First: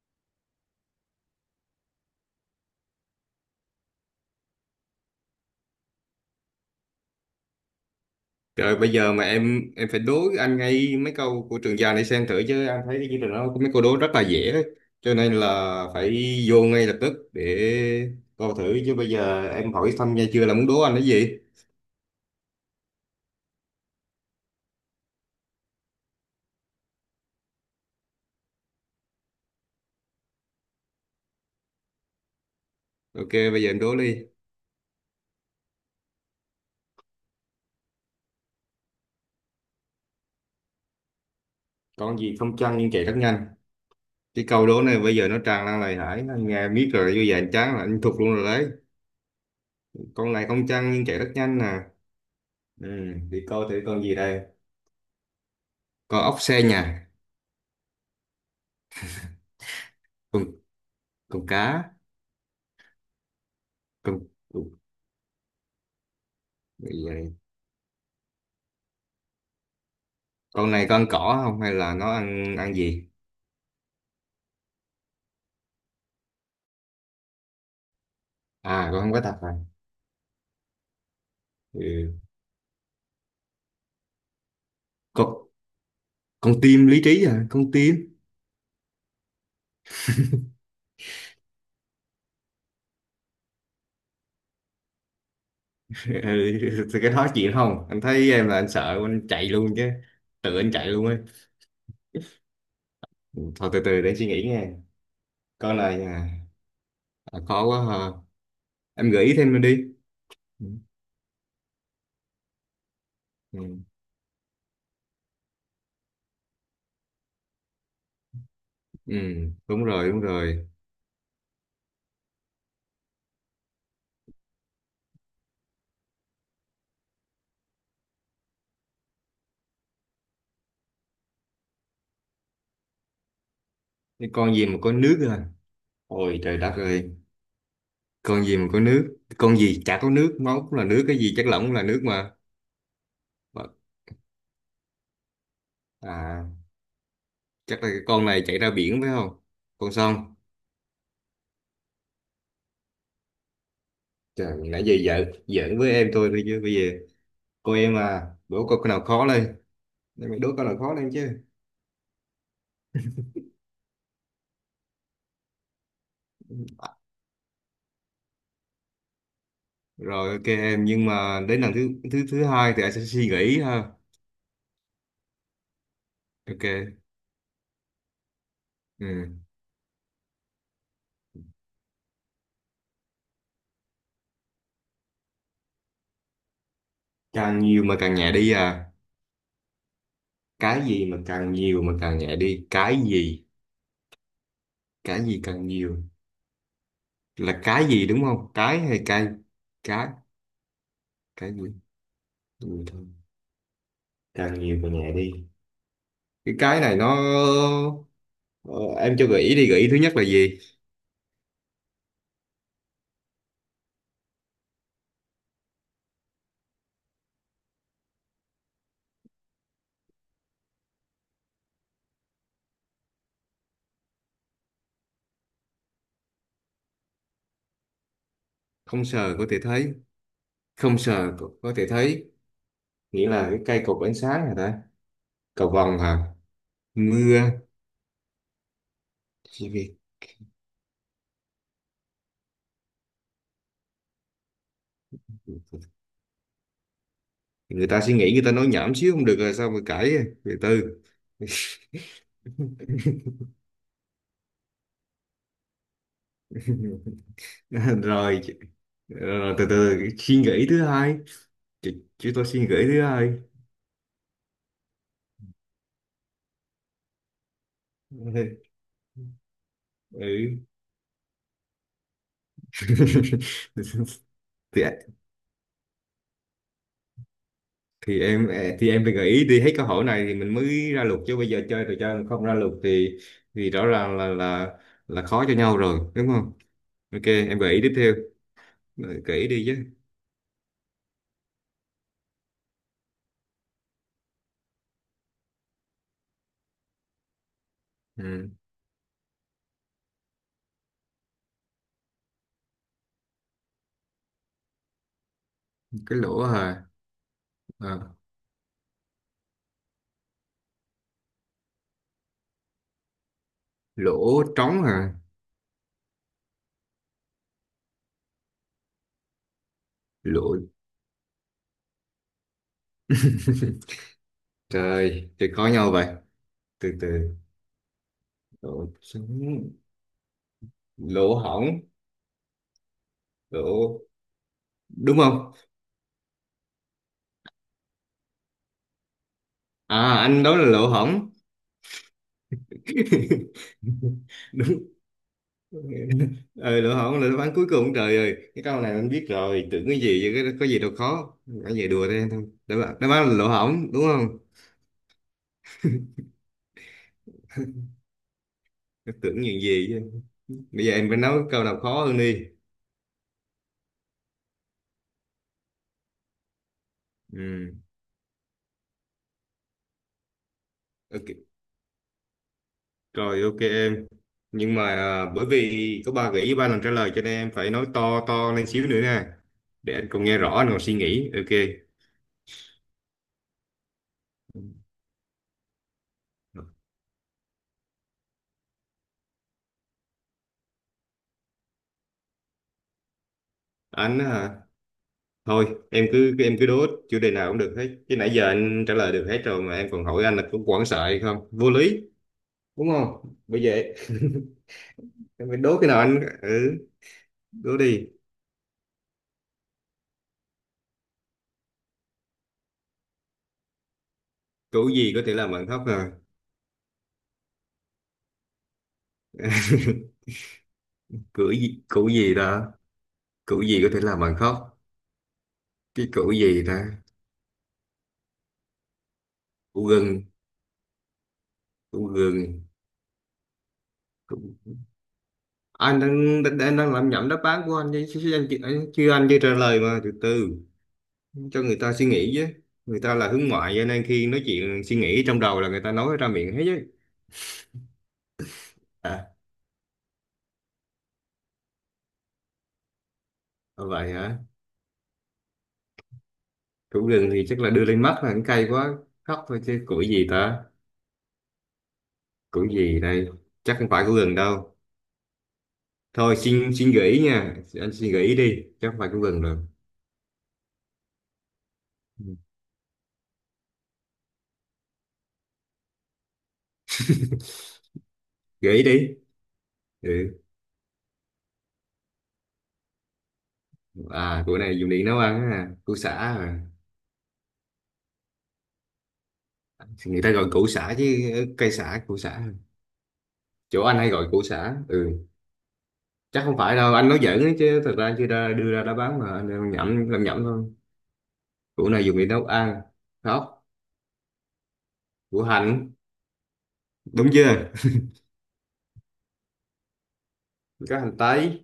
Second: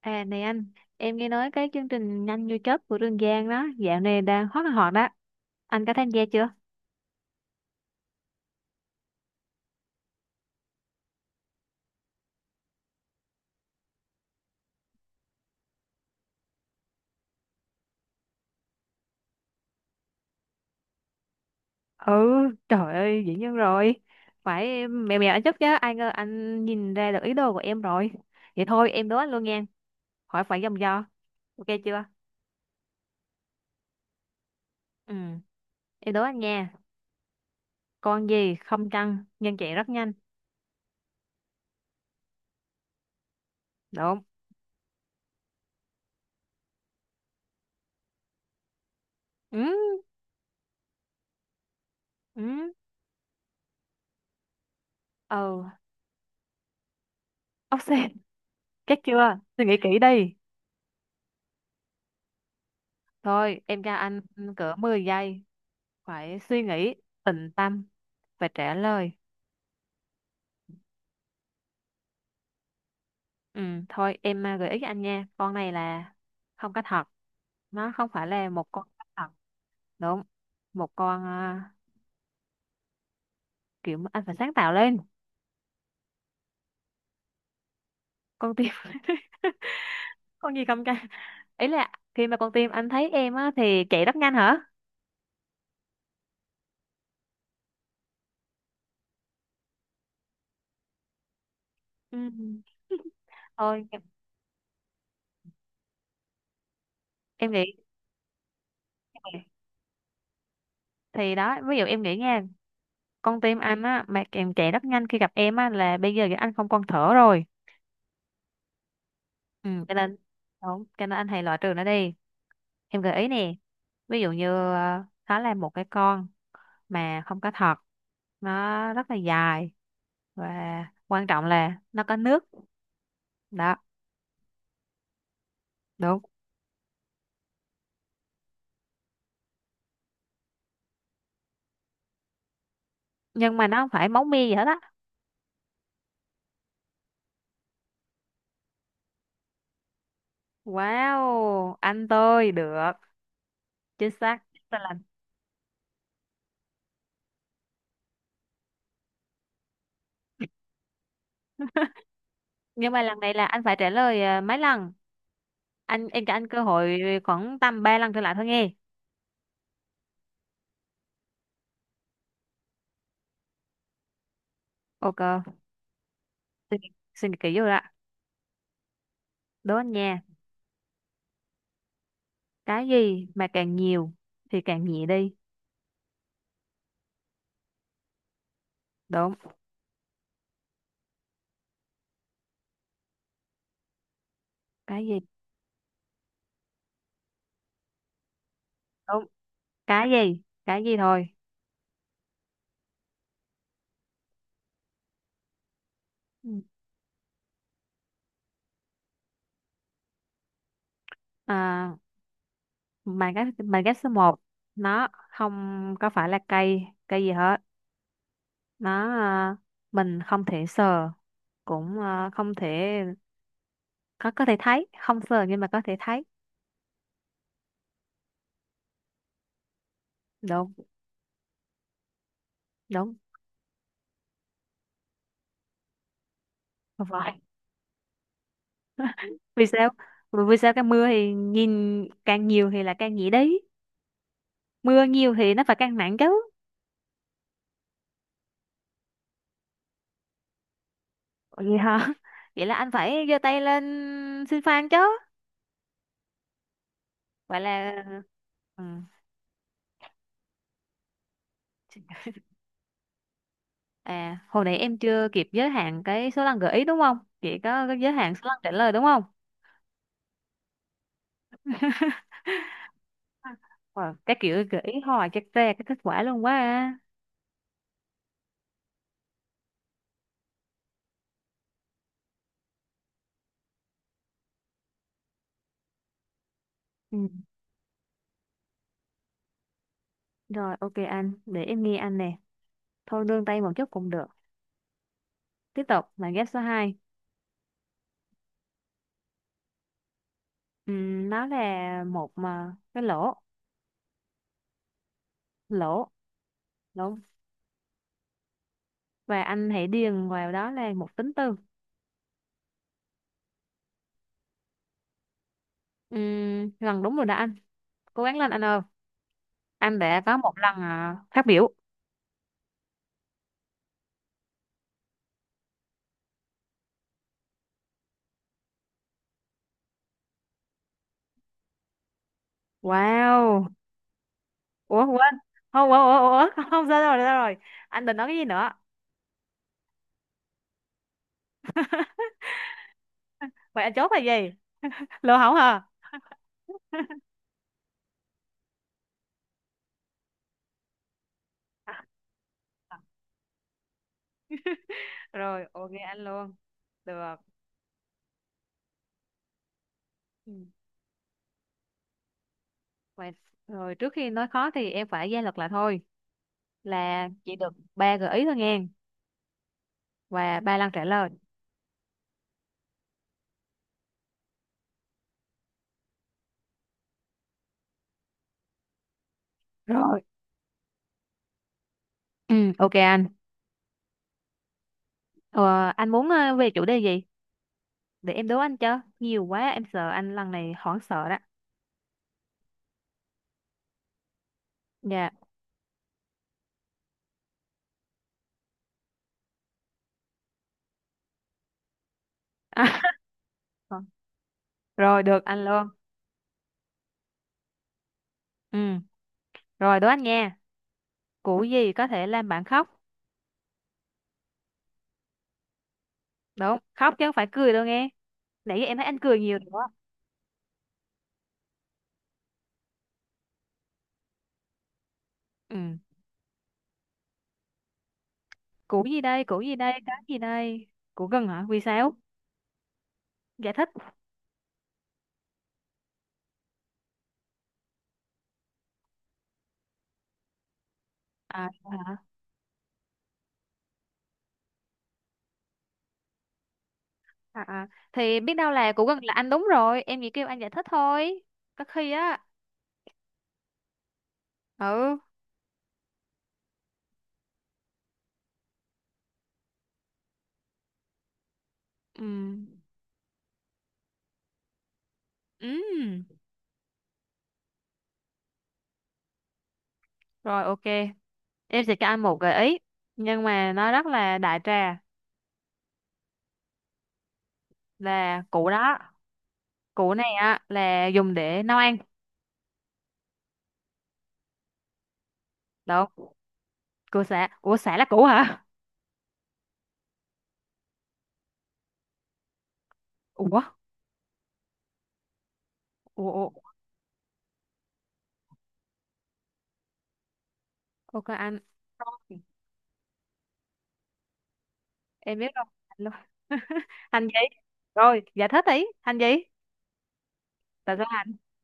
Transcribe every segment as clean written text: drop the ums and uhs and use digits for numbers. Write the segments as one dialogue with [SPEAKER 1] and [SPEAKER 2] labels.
[SPEAKER 1] À này anh, em nghe nói cái chương trình Nhanh như chớp của Trường Giang đó, dạo này đang hot là hot đó. Anh có tham gia chưa?
[SPEAKER 2] Trời bây giờ mà em phải đố anh ngay mấy câu của Trường Giang này xem thử chứ anh thấy cái chương trình đó có mấy câu đố rất là dễ đấy. Cho nên là phải vô ngay lập tức để coi thử chứ bây giờ em hỏi thăm nha chưa là muốn đố anh cái gì.
[SPEAKER 1] Ừ, trời ơi, dĩ nhiên rồi. Phải mèo mèo anh chắc chứ, ai ngờ anh nhìn ra được ý đồ của em rồi. Vậy thôi em đố anh luôn nha, hỏi phải vòng vo. Ok chưa?
[SPEAKER 2] Ok, bây giờ em đố đi.
[SPEAKER 1] Ừ, em đố anh nha. Con gì không chân nhưng chạy rất nhanh?
[SPEAKER 2] Con gì không chăn nhưng chạy rất nhanh.
[SPEAKER 1] Đúng.
[SPEAKER 2] Cái câu đố này bây giờ nó tràn lan lời hải anh nghe biết rồi, như vậy anh chán là anh thuộc luôn rồi đấy.
[SPEAKER 1] Ừ,
[SPEAKER 2] Con này không chăn nhưng chạy rất nhanh nè.
[SPEAKER 1] ừ,
[SPEAKER 2] Ừ, thì coi thử con gì đây.
[SPEAKER 1] ừ,
[SPEAKER 2] Con ốc xe nhà,
[SPEAKER 1] ốc sên. Chắc chưa? Suy nghĩ kỹ đi.
[SPEAKER 2] con con cá,
[SPEAKER 1] Thôi, em cho anh
[SPEAKER 2] con,
[SPEAKER 1] cỡ 10 giây. Phải suy nghĩ,
[SPEAKER 2] con
[SPEAKER 1] tịnh tâm và trả lời.
[SPEAKER 2] con này con cỏ không, hay là nó ăn ăn gì.
[SPEAKER 1] Ừ, thôi em à, gợi ý cho anh nha, con này là không có thật, nó không phải là một con
[SPEAKER 2] À, con
[SPEAKER 1] có
[SPEAKER 2] không có
[SPEAKER 1] thật.
[SPEAKER 2] tập à.
[SPEAKER 1] Đúng. Một con,
[SPEAKER 2] Ừ.
[SPEAKER 1] kiểu mà anh phải sáng tạo lên.
[SPEAKER 2] con con tim lý trí, à con tim.
[SPEAKER 1] Con tim. Con gì không cha, ý là khi mà con tim anh thấy em á thì chạy rất nhanh hả?
[SPEAKER 2] Ừ. Thì cái đó chuyện không, anh thấy em là anh sợ anh chạy luôn chứ, tự anh chạy luôn ấy.
[SPEAKER 1] Ừ.
[SPEAKER 2] Ừ, thôi từ
[SPEAKER 1] Thôi
[SPEAKER 2] từ để suy nghĩ nghe. Con này à, à,
[SPEAKER 1] em
[SPEAKER 2] khó
[SPEAKER 1] nghĩ
[SPEAKER 2] quá hả, em gợi ý thêm đi. Ừ.
[SPEAKER 1] thì đó, ví dụ em nghĩ nha, con tim
[SPEAKER 2] Ừ.
[SPEAKER 1] anh á mà em chạy rất nhanh khi gặp em á là bây giờ anh không còn thở rồi.
[SPEAKER 2] Ừ,
[SPEAKER 1] Ừ,
[SPEAKER 2] đúng
[SPEAKER 1] cái
[SPEAKER 2] rồi
[SPEAKER 1] nên.
[SPEAKER 2] đúng rồi.
[SPEAKER 1] Đúng, cái nên anh hãy loại trừ nó đi. Em gợi ý nè, ví dụ như nó là một cái con mà không có thật, nó rất là dài và quan trọng là nó có nước đó.
[SPEAKER 2] Cái con gì mà có nước à?
[SPEAKER 1] Đúng.
[SPEAKER 2] Ôi trời đất ơi, con gì mà có nước, con gì chả có nước, máu cũng là nước, cái gì chất lỏng cũng là nước mà.
[SPEAKER 1] Nhưng mà nó không phải máu me gì hết á.
[SPEAKER 2] À, chắc là cái con này chạy ra biển phải không, con sông.
[SPEAKER 1] Wow, anh tôi được. Chính xác.
[SPEAKER 2] Trời,
[SPEAKER 1] Tức
[SPEAKER 2] nãy giờ
[SPEAKER 1] là-
[SPEAKER 2] giỡn giỡn với em thôi thôi, chứ bây giờ cô em à, đố câu nào khó lên. Để mày đố câu nào khó lên chứ.
[SPEAKER 1] nhưng mà lần này là anh phải trả lời mấy lần. Anh, em cho anh cơ hội khoảng tầm 3 lần trở lại thôi nghe.
[SPEAKER 2] Rồi ok em, nhưng mà đến lần thứ thứ thứ hai thì anh sẽ suy nghĩ ha.
[SPEAKER 1] Ok.
[SPEAKER 2] Ok.
[SPEAKER 1] Suy nghĩ, suy nghĩ kỹ vô đã.
[SPEAKER 2] Ừ.
[SPEAKER 1] Đố anh nha, cái gì mà càng nhiều thì càng nhẹ đi?
[SPEAKER 2] Càng nhiều mà càng nhẹ đi à?
[SPEAKER 1] Đúng.
[SPEAKER 2] Cái gì mà càng nhiều mà càng nhẹ đi, cái gì?
[SPEAKER 1] Cái gì?
[SPEAKER 2] Cái gì càng nhiều là cái gì, đúng không, cái hay
[SPEAKER 1] Đúng.
[SPEAKER 2] cây? cái
[SPEAKER 1] Cái gì? Cái gì thôi.
[SPEAKER 2] cái gì Ừ, thôi. Càng nhiều càng nhẹ đi. cái
[SPEAKER 1] Ừ.
[SPEAKER 2] cái này nó. Ờ, em cho gợi ý đi, gợi ý thứ nhất là gì?
[SPEAKER 1] à, mà cái mà cái số 1, nó không có phải là cây cây gì hết. Nó, mình không thể sờ, cũng không thể, có thể thấy, không sờ nhưng mà có thể thấy.
[SPEAKER 2] Không sờ có thể thấy.
[SPEAKER 1] Đúng.
[SPEAKER 2] Không sờ, có thể thấy.
[SPEAKER 1] Đúng.
[SPEAKER 2] Nghĩa là cái cây cột ánh sáng hả ta, cầu vồng hả,
[SPEAKER 1] Không phải.
[SPEAKER 2] mưa?
[SPEAKER 1] Vì
[SPEAKER 2] Chỉ
[SPEAKER 1] sao?
[SPEAKER 2] vì
[SPEAKER 1] Vì vì sao cái mưa thì nhìn càng nhiều thì là càng nhẹ đi? Mưa nhiều thì nó phải càng nặng chứ.
[SPEAKER 2] người ta suy nghĩ, người ta nói nhảm xíu không được rồi sao mà cãi, từ từ.
[SPEAKER 1] Vậy hả? Vậy là anh phải giơ tay lên xin fan chứ. Vậy là
[SPEAKER 2] Rồi.
[SPEAKER 1] ừ.
[SPEAKER 2] Rồi, từ từ suy nghĩ thứ hai. Chúng tôi suy nghĩ thứ hai.
[SPEAKER 1] À, hồi nãy em chưa kịp giới hạn cái số lần gợi ý đúng không? Chị có cái giới hạn số lần trả lời đúng không?
[SPEAKER 2] Ừ.
[SPEAKER 1] Wow, cái kiểu
[SPEAKER 2] Từ,
[SPEAKER 1] gợi ý hoài chắc ra cái kết quả luôn quá à.
[SPEAKER 2] thì em à, thì em phải gợi ý đi hết câu hỏi này thì mình mới ra luật chứ, bây giờ chơi trò chơi mà không ra luật thì rõ ràng là khó cho nhau rồi đúng không. Ok
[SPEAKER 1] Ừ.
[SPEAKER 2] em gợi ý tiếp theo. Ờ, gợi ý đi chứ.
[SPEAKER 1] Rồi ok anh, để em nghe anh nè. Thôi nương tay một chút cũng được. Tiếp tục là ghép số 2.
[SPEAKER 2] Ừ.
[SPEAKER 1] Nó là một mà cái lỗ, lỗ,
[SPEAKER 2] Cái lỗ hả?
[SPEAKER 1] lỗ
[SPEAKER 2] À,
[SPEAKER 1] và anh hãy điền vào đó là một tính từ.
[SPEAKER 2] lỗ trống hả?
[SPEAKER 1] Lần đúng rồi đã anh, cố gắng lên anh ơi, anh đã có một
[SPEAKER 2] Lỗ.
[SPEAKER 1] lần phát biểu.
[SPEAKER 2] Trời, thì khó nhau vậy, từ từ. Lỗ trống, lỗ hổng,
[SPEAKER 1] Wow.
[SPEAKER 2] lỗ,
[SPEAKER 1] Ủa
[SPEAKER 2] đúng
[SPEAKER 1] quên.
[SPEAKER 2] không?
[SPEAKER 1] Không, ủa ủa ủa. Không sao, rồi sao rồi anh định nói cái gì nữa?
[SPEAKER 2] À anh đó là lỗ hổng.
[SPEAKER 1] Vậy anh chốt là gì?
[SPEAKER 2] Đúng.
[SPEAKER 1] Lô hổng hả?
[SPEAKER 2] Ừ, lỗ hổng là đáp án cuối cùng. Trời ơi, cái câu này anh biết rồi, tưởng cái gì chứ, cái có gì đâu khó. Anh về
[SPEAKER 1] À,
[SPEAKER 2] đùa đây thôi, đáp án là lỗ hổng đúng không.
[SPEAKER 1] rồi ok anh luôn. Được.
[SPEAKER 2] Cái tưởng những gì chứ.
[SPEAKER 1] Ừ.
[SPEAKER 2] Bây giờ em phải nói câu nào khó hơn đi.
[SPEAKER 1] Vậy rồi trước khi nói khó thì em phải ra luật lại thôi, là chỉ
[SPEAKER 2] Ừ.
[SPEAKER 1] được ba gợi ý thôi nghe, và ba lần trả lời.
[SPEAKER 2] Ok. Rồi ok em, nhưng mà à, bởi vì có ba gợi ý ba lần trả lời cho nên em phải nói to to lên xíu nữa nha, để anh
[SPEAKER 1] Rồi.
[SPEAKER 2] còn nghe rõ, anh còn suy nghĩ. Ok.
[SPEAKER 1] Ừ, ok anh. Ờ, anh muốn về chủ đề gì, để em đố anh cho nhiều quá em sợ anh lần này hoảng sợ đó.
[SPEAKER 2] Anh á hả?
[SPEAKER 1] Dạ.
[SPEAKER 2] Thôi, em cứ đố chủ đề nào cũng được hết. Chứ nãy giờ anh trả lời được hết rồi mà em còn hỏi anh là có quảng sợ hay không? Vô lý,
[SPEAKER 1] à,
[SPEAKER 2] đúng không? Bởi vậy,
[SPEAKER 1] Rồi được
[SPEAKER 2] em phải
[SPEAKER 1] anh
[SPEAKER 2] đố cái
[SPEAKER 1] luôn.
[SPEAKER 2] nào anh ừ, đố đi.
[SPEAKER 1] Ừ. Rồi đố anh nghe, củ gì có thể làm bạn khóc?
[SPEAKER 2] Củ gì có thể làm bạn khóc à?
[SPEAKER 1] Đúng, khóc chứ không phải cười đâu nghe, nãy giờ em thấy anh cười nhiều rồi đó.
[SPEAKER 2] Củ gì đó? Củ gì có thể làm bạn khóc?
[SPEAKER 1] Ừ.
[SPEAKER 2] Cái củ gì đó?
[SPEAKER 1] Củ gì đây? Củ gì
[SPEAKER 2] Củ
[SPEAKER 1] đây? Cái
[SPEAKER 2] gừng,
[SPEAKER 1] gì đây? Củ gừng hả? Vì
[SPEAKER 2] củ
[SPEAKER 1] sao?
[SPEAKER 2] gừng.
[SPEAKER 1] Giải thích.
[SPEAKER 2] Củ... Anh đang, đang đang đang làm nhẩm đáp án của anh chứ chứ- chứ anh, chị- anh chưa trả lời mà, từ từ cho
[SPEAKER 1] À,
[SPEAKER 2] người ta suy
[SPEAKER 1] hả?
[SPEAKER 2] nghĩ chứ. Người ta là hướng ngoại cho nên khi nói chuyện suy nghĩ trong đầu là người ta nói ra miệng hết chứ.
[SPEAKER 1] Thì biết đâu là củ gừng
[SPEAKER 2] À,
[SPEAKER 1] là anh đúng rồi, em chỉ kêu anh giải thích thôi có khi á.
[SPEAKER 2] à, vậy hả?
[SPEAKER 1] Ừ.
[SPEAKER 2] Củ gừng thì chắc là đưa lên mắt là cũng cay quá. Khóc thôi chứ củi gì ta?
[SPEAKER 1] Ừ.
[SPEAKER 2] Củi gì đây? Chắc không phải củ gừng đâu.
[SPEAKER 1] Ừ.
[SPEAKER 2] Thôi xin xin gợi ý nha. Anh xin gợi ý đi. Chắc không phải củ gừng rồi.
[SPEAKER 1] Rồi ok, em sẽ cho anh
[SPEAKER 2] Ừ.
[SPEAKER 1] một gợi ý nhưng mà nó rất là đại trà, là củ
[SPEAKER 2] Gợi ý
[SPEAKER 1] đó.
[SPEAKER 2] đi. Ừ.
[SPEAKER 1] Củ này á là dùng để nấu ăn.
[SPEAKER 2] À, củ này dùng để nấu ăn á. Củ
[SPEAKER 1] Được
[SPEAKER 2] sả
[SPEAKER 1] không?
[SPEAKER 2] à.
[SPEAKER 1] Củ sả? Ủa, sả là củ hả?
[SPEAKER 2] Người ta gọi củ sả chứ, ờ, cây sả, củ sả.
[SPEAKER 1] Ủa.
[SPEAKER 2] Chỗ anh hay gọi củ sả. Ừ.
[SPEAKER 1] Ủa.
[SPEAKER 2] Chắc
[SPEAKER 1] Ủa.
[SPEAKER 2] không phải đâu. Anh nói giỡn ấy chứ. Thật ra chưa ra đưa ra đã bán mà. Anh đang làm nhẩm thôi.
[SPEAKER 1] Ok anh.
[SPEAKER 2] Củ này dùng để
[SPEAKER 1] Rồi,
[SPEAKER 2] nấu ăn. Khóc.
[SPEAKER 1] em
[SPEAKER 2] Củ
[SPEAKER 1] biết rồi.
[SPEAKER 2] hành.
[SPEAKER 1] Hành luôn. Hành
[SPEAKER 2] Đúng
[SPEAKER 1] gì?
[SPEAKER 2] chưa?
[SPEAKER 1] Rồi giải thích đi, hành gì, tại
[SPEAKER 2] Có
[SPEAKER 1] sao
[SPEAKER 2] hành
[SPEAKER 1] hành?
[SPEAKER 2] tây.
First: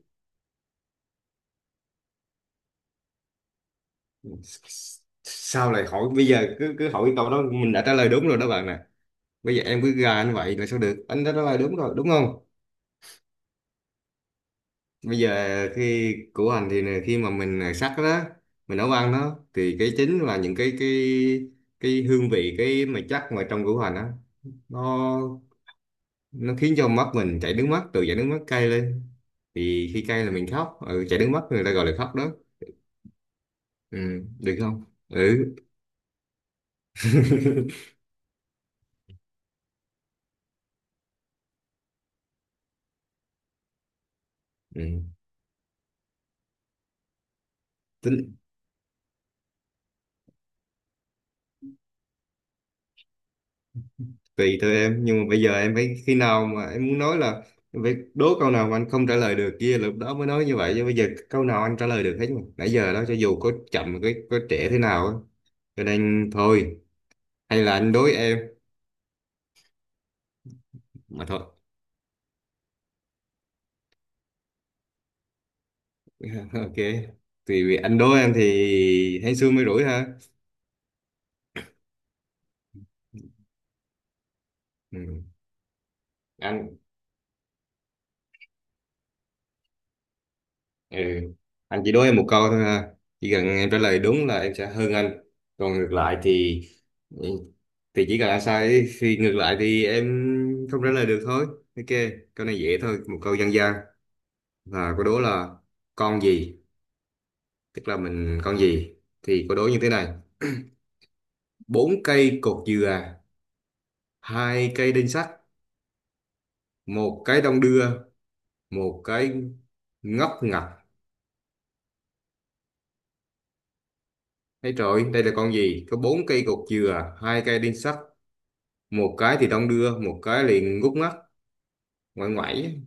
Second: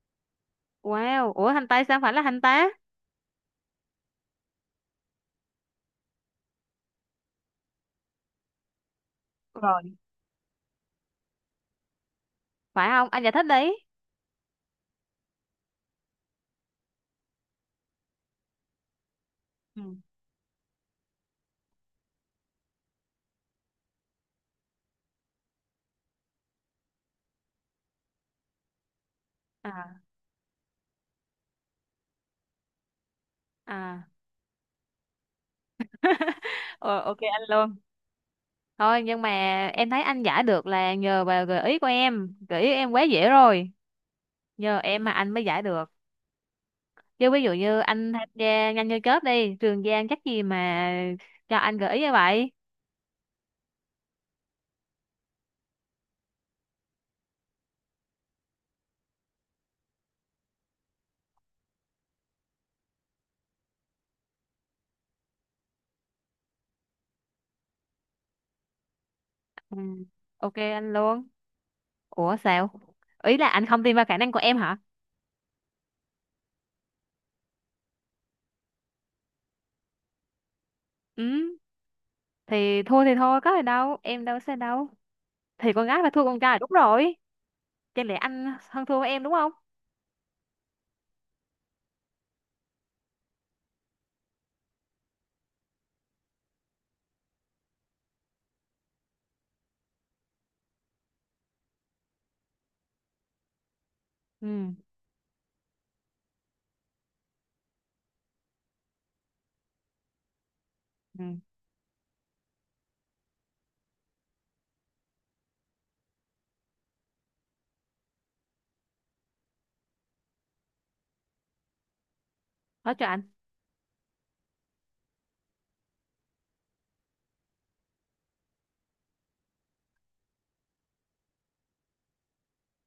[SPEAKER 1] Wow, ủa, hành tây sao phải là hành tá?
[SPEAKER 2] Sao lại hỏi, bây giờ cứ cứ hỏi câu đó mình đã trả lời đúng rồi đó bạn nè. Bây giờ em cứ
[SPEAKER 1] Rồi,
[SPEAKER 2] gà như vậy là sao được, anh đã trả lời đúng rồi đúng không.
[SPEAKER 1] phải không? Anh giải thích đi.
[SPEAKER 2] Bây giờ khi của anh thì nè, khi mà mình sắc đó, mình nấu ăn đó thì cái
[SPEAKER 1] Ừ.
[SPEAKER 2] chính là những cái cái hương vị, cái mà chắc mà trong củ hành á, nó nó khiến cho mắt mình chảy nước mắt, từ chảy nước mắt cay lên thì
[SPEAKER 1] à
[SPEAKER 2] khi cay là mình khóc, ừ, chảy nước mắt người ta gọi là khóc đó. Ừ,
[SPEAKER 1] à
[SPEAKER 2] được không? Ừ,
[SPEAKER 1] Ờ, ok anh luôn. Thôi nhưng mà em thấy anh giải được là nhờ vào gợi ý của em, gợi ý em quá dễ rồi, nhờ
[SPEAKER 2] ừ.
[SPEAKER 1] em mà anh mới giải được. Chứ ví dụ như anh tham
[SPEAKER 2] Tính
[SPEAKER 1] gia Nhanh như chớp đi, Trường Giang chắc gì mà cho anh gợi ý như vậy.
[SPEAKER 2] tùy thôi em, nhưng mà bây giờ em phải khi nào mà em muốn nói là em phải đố câu nào mà anh không trả lời được kia, lúc đó mới nói như vậy chứ bây giờ câu nào anh trả lời được hết mà, nãy giờ đó cho dù có chậm, có trễ thế nào á, cho nên thôi hay là anh đối em
[SPEAKER 1] Ừ. Ok anh
[SPEAKER 2] mà
[SPEAKER 1] luôn.
[SPEAKER 2] thôi.
[SPEAKER 1] Ủa sao? Ý là anh không tin vào khả năng của em hả?
[SPEAKER 2] Ok. Thì vì anh đối em thì hên xui mới rủi ha.
[SPEAKER 1] Ừ, thì thua thì thôi, có gì đâu, em đâu sẽ đâu.
[SPEAKER 2] Ừ.
[SPEAKER 1] Thì con gái phải thua con trai đúng
[SPEAKER 2] Anh.
[SPEAKER 1] rồi, chẳng lẽ anh hơn thua với em đúng không?
[SPEAKER 2] Ừ. Anh chỉ đố em một câu thôi ha. Chỉ cần em trả lời đúng là em sẽ hơn anh. Còn ngược lại thì ừ, thì chỉ cần anh sai thì ngược lại thì em không trả lời được thôi. Ok, câu này dễ thôi, một câu dân gian.
[SPEAKER 1] Ừ.
[SPEAKER 2] Và câu đố là con gì, tức là mình con gì. Thì câu đố như thế này.
[SPEAKER 1] Ừ.
[SPEAKER 2] Bốn cây cột dừa, hai cây đinh sắt, một cái đong đưa, một cái ngóc ngặt.
[SPEAKER 1] Nói cho anh.
[SPEAKER 2] Thấy rồi, đây là con gì? Có bốn cây cột dừa, hai cây đinh sắt, một cái thì đong đưa, một cái liền ngút ngắt, ngoải ngoải,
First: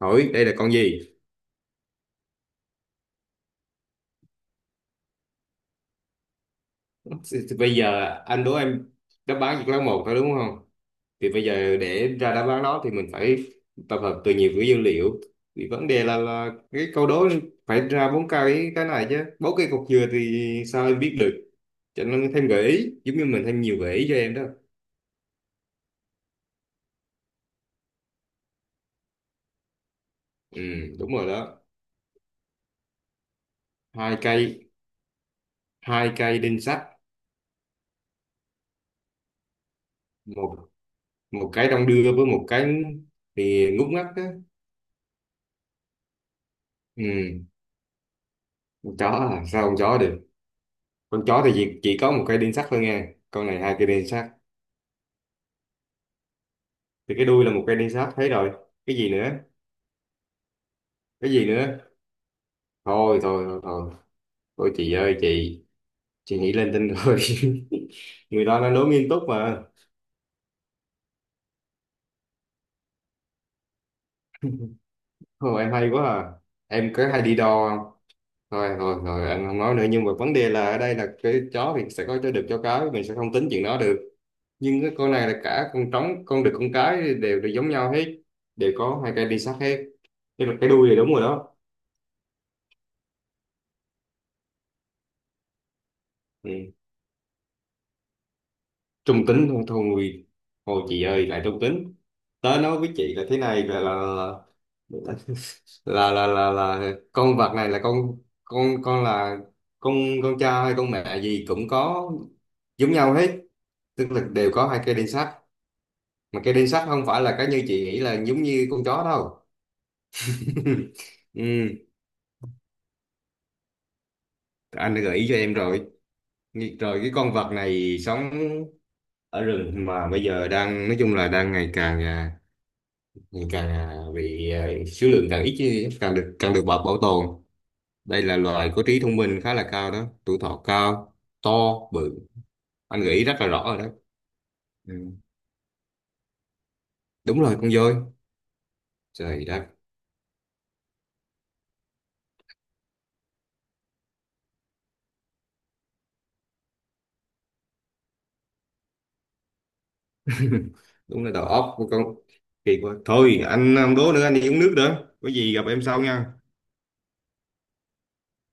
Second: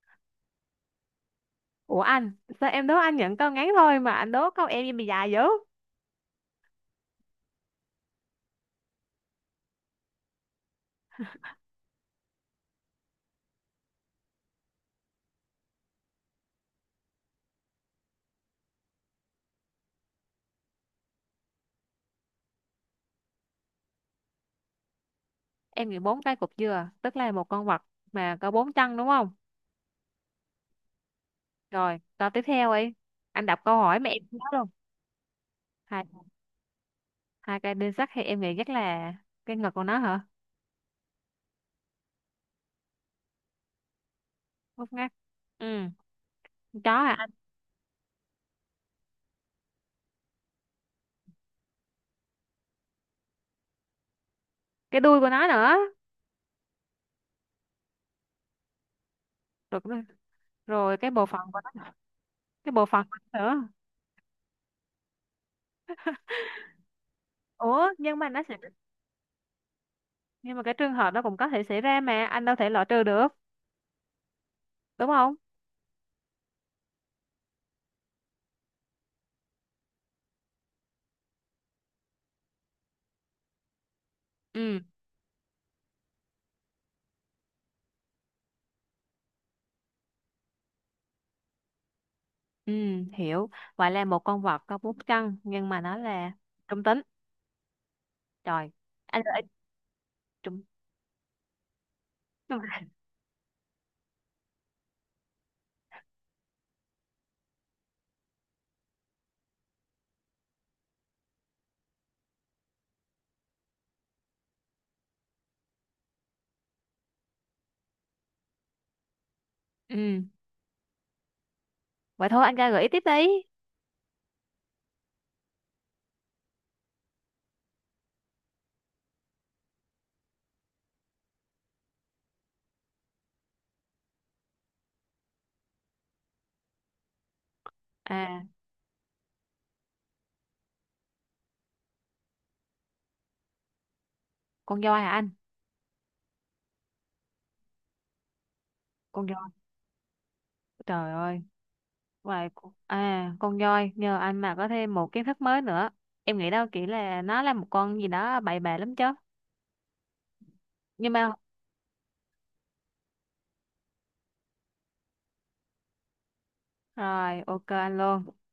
[SPEAKER 2] hỏi đây là con gì?
[SPEAKER 1] Ủa anh, sao em đố anh nhận câu ngắn thôi mà anh đố câu em bị dài dữ?
[SPEAKER 2] Bây giờ anh đố em, đáp án chỉ có lấy một thôi đúng không, thì bây giờ để ra đáp án đó thì mình phải tập hợp từ nhiều cái dữ liệu, thì vấn đề là cái câu đố phải ra bốn cái này chứ, bốn cái cục dừa thì sao em biết được, cho nên thêm gợi ý giống như mình thêm nhiều gợi ý cho em đó.
[SPEAKER 1] Em nghĩ bốn cái cục dừa tức là một con vật mà có bốn chân đúng không?
[SPEAKER 2] Ừ, đúng rồi đó.
[SPEAKER 1] Rồi, câu tiếp theo ấy. Anh đọc câu hỏi mà
[SPEAKER 2] Hai
[SPEAKER 1] em nhớ luôn.
[SPEAKER 2] cây,
[SPEAKER 1] Hai,
[SPEAKER 2] hai cây đinh sắt.
[SPEAKER 1] hai cây đinh sắt thì em nghĩ chắc là cái ngực của nó hả?
[SPEAKER 2] Một, một cái đong đưa với một cái thì ngút ngắt á.
[SPEAKER 1] Ngốc ngác. Ừ, con chó hả anh?
[SPEAKER 2] Ừ, con chó à sao con chó được, con chó thì chỉ có một cây đinh sắt thôi nha, con này hai cây đinh sắt.
[SPEAKER 1] Cái đuôi của nó nữa.
[SPEAKER 2] Thì cái đuôi là một cây đinh sắt thấy rồi, cái gì nữa?
[SPEAKER 1] Rồi, rồi rồi cái bộ
[SPEAKER 2] Cái
[SPEAKER 1] phận
[SPEAKER 2] gì
[SPEAKER 1] của
[SPEAKER 2] nữa?
[SPEAKER 1] nó. Cái bộ phận của
[SPEAKER 2] Thôi
[SPEAKER 1] nó
[SPEAKER 2] thôi thôi
[SPEAKER 1] nữa.
[SPEAKER 2] thôi, thôi chị ơi chị nghĩ lên tinh rồi.
[SPEAKER 1] Ủa, nhưng mà nó
[SPEAKER 2] Người
[SPEAKER 1] sẽ
[SPEAKER 2] ta đang đố nghiêm túc mà.
[SPEAKER 1] nhưng mà cái trường hợp đó cũng có thể xảy ra mà anh đâu thể loại trừ được, đúng không?
[SPEAKER 2] Thôi em hay quá à, em có hay đi đo không. Thôi thôi thôi, em không nói nữa, nhưng mà vấn đề là ở đây là cái chó thì sẽ có chó được chó cái, mình sẽ không tính chuyện đó được,
[SPEAKER 1] Ừ.
[SPEAKER 2] nhưng cái con này là cả con trống con đực con cái đều đều giống nhau hết, đều có hai cây đi sát hết, tức là cái đuôi này đúng rồi đó.
[SPEAKER 1] Ừ, hiểu. Vậy là một con vật có bốn chân nhưng mà nó là
[SPEAKER 2] Ừ.
[SPEAKER 1] trung tính. Trời, anh
[SPEAKER 2] Trung
[SPEAKER 1] gợi
[SPEAKER 2] tính, thôi thôi
[SPEAKER 1] trung.
[SPEAKER 2] thôi chị ơi lại trung tính. Tớ nói với chị là thế này là là là, là con vật này là con con là con con cha hay con mẹ gì cũng có, giống nhau hết, tức là đều có hai cây đinh sắt, mà cây đinh sắt không phải là cái như chị nghĩ là giống như con chó đâu.
[SPEAKER 1] Ừ,
[SPEAKER 2] Ừ.
[SPEAKER 1] vậy thôi anh ra gợi ý tiếp đi.
[SPEAKER 2] Anh đã gợi ý cho em rồi. Rồi cái con vật này sống ở rừng, mà bây giờ đang nói chung là đang ngày càng à, bị à, số lượng càng ít chứ, càng được bảo bảo tồn. Đây là
[SPEAKER 1] À,
[SPEAKER 2] loài có trí thông minh khá là cao đó, tuổi thọ cao, to, bự, anh nghĩ rất là rõ rồi đó.
[SPEAKER 1] con
[SPEAKER 2] Ừ.
[SPEAKER 1] voi hả anh?
[SPEAKER 2] Đúng rồi, con voi.
[SPEAKER 1] Con
[SPEAKER 2] Trời
[SPEAKER 1] voi.
[SPEAKER 2] đất.
[SPEAKER 1] Trời ơi, vậy con voi nhờ anh mà có thêm một kiến thức mới nữa. Em nghĩ đâu chỉ là nó là một con gì đó bậy bạ lắm chứ. Nhưng
[SPEAKER 2] Đúng là
[SPEAKER 1] mà
[SPEAKER 2] đầu óc của con kỳ quá, thôi anh không đố nữa, anh đi uống nước nữa, có gì gặp em sau nha.
[SPEAKER 1] rồi, ok anh luôn.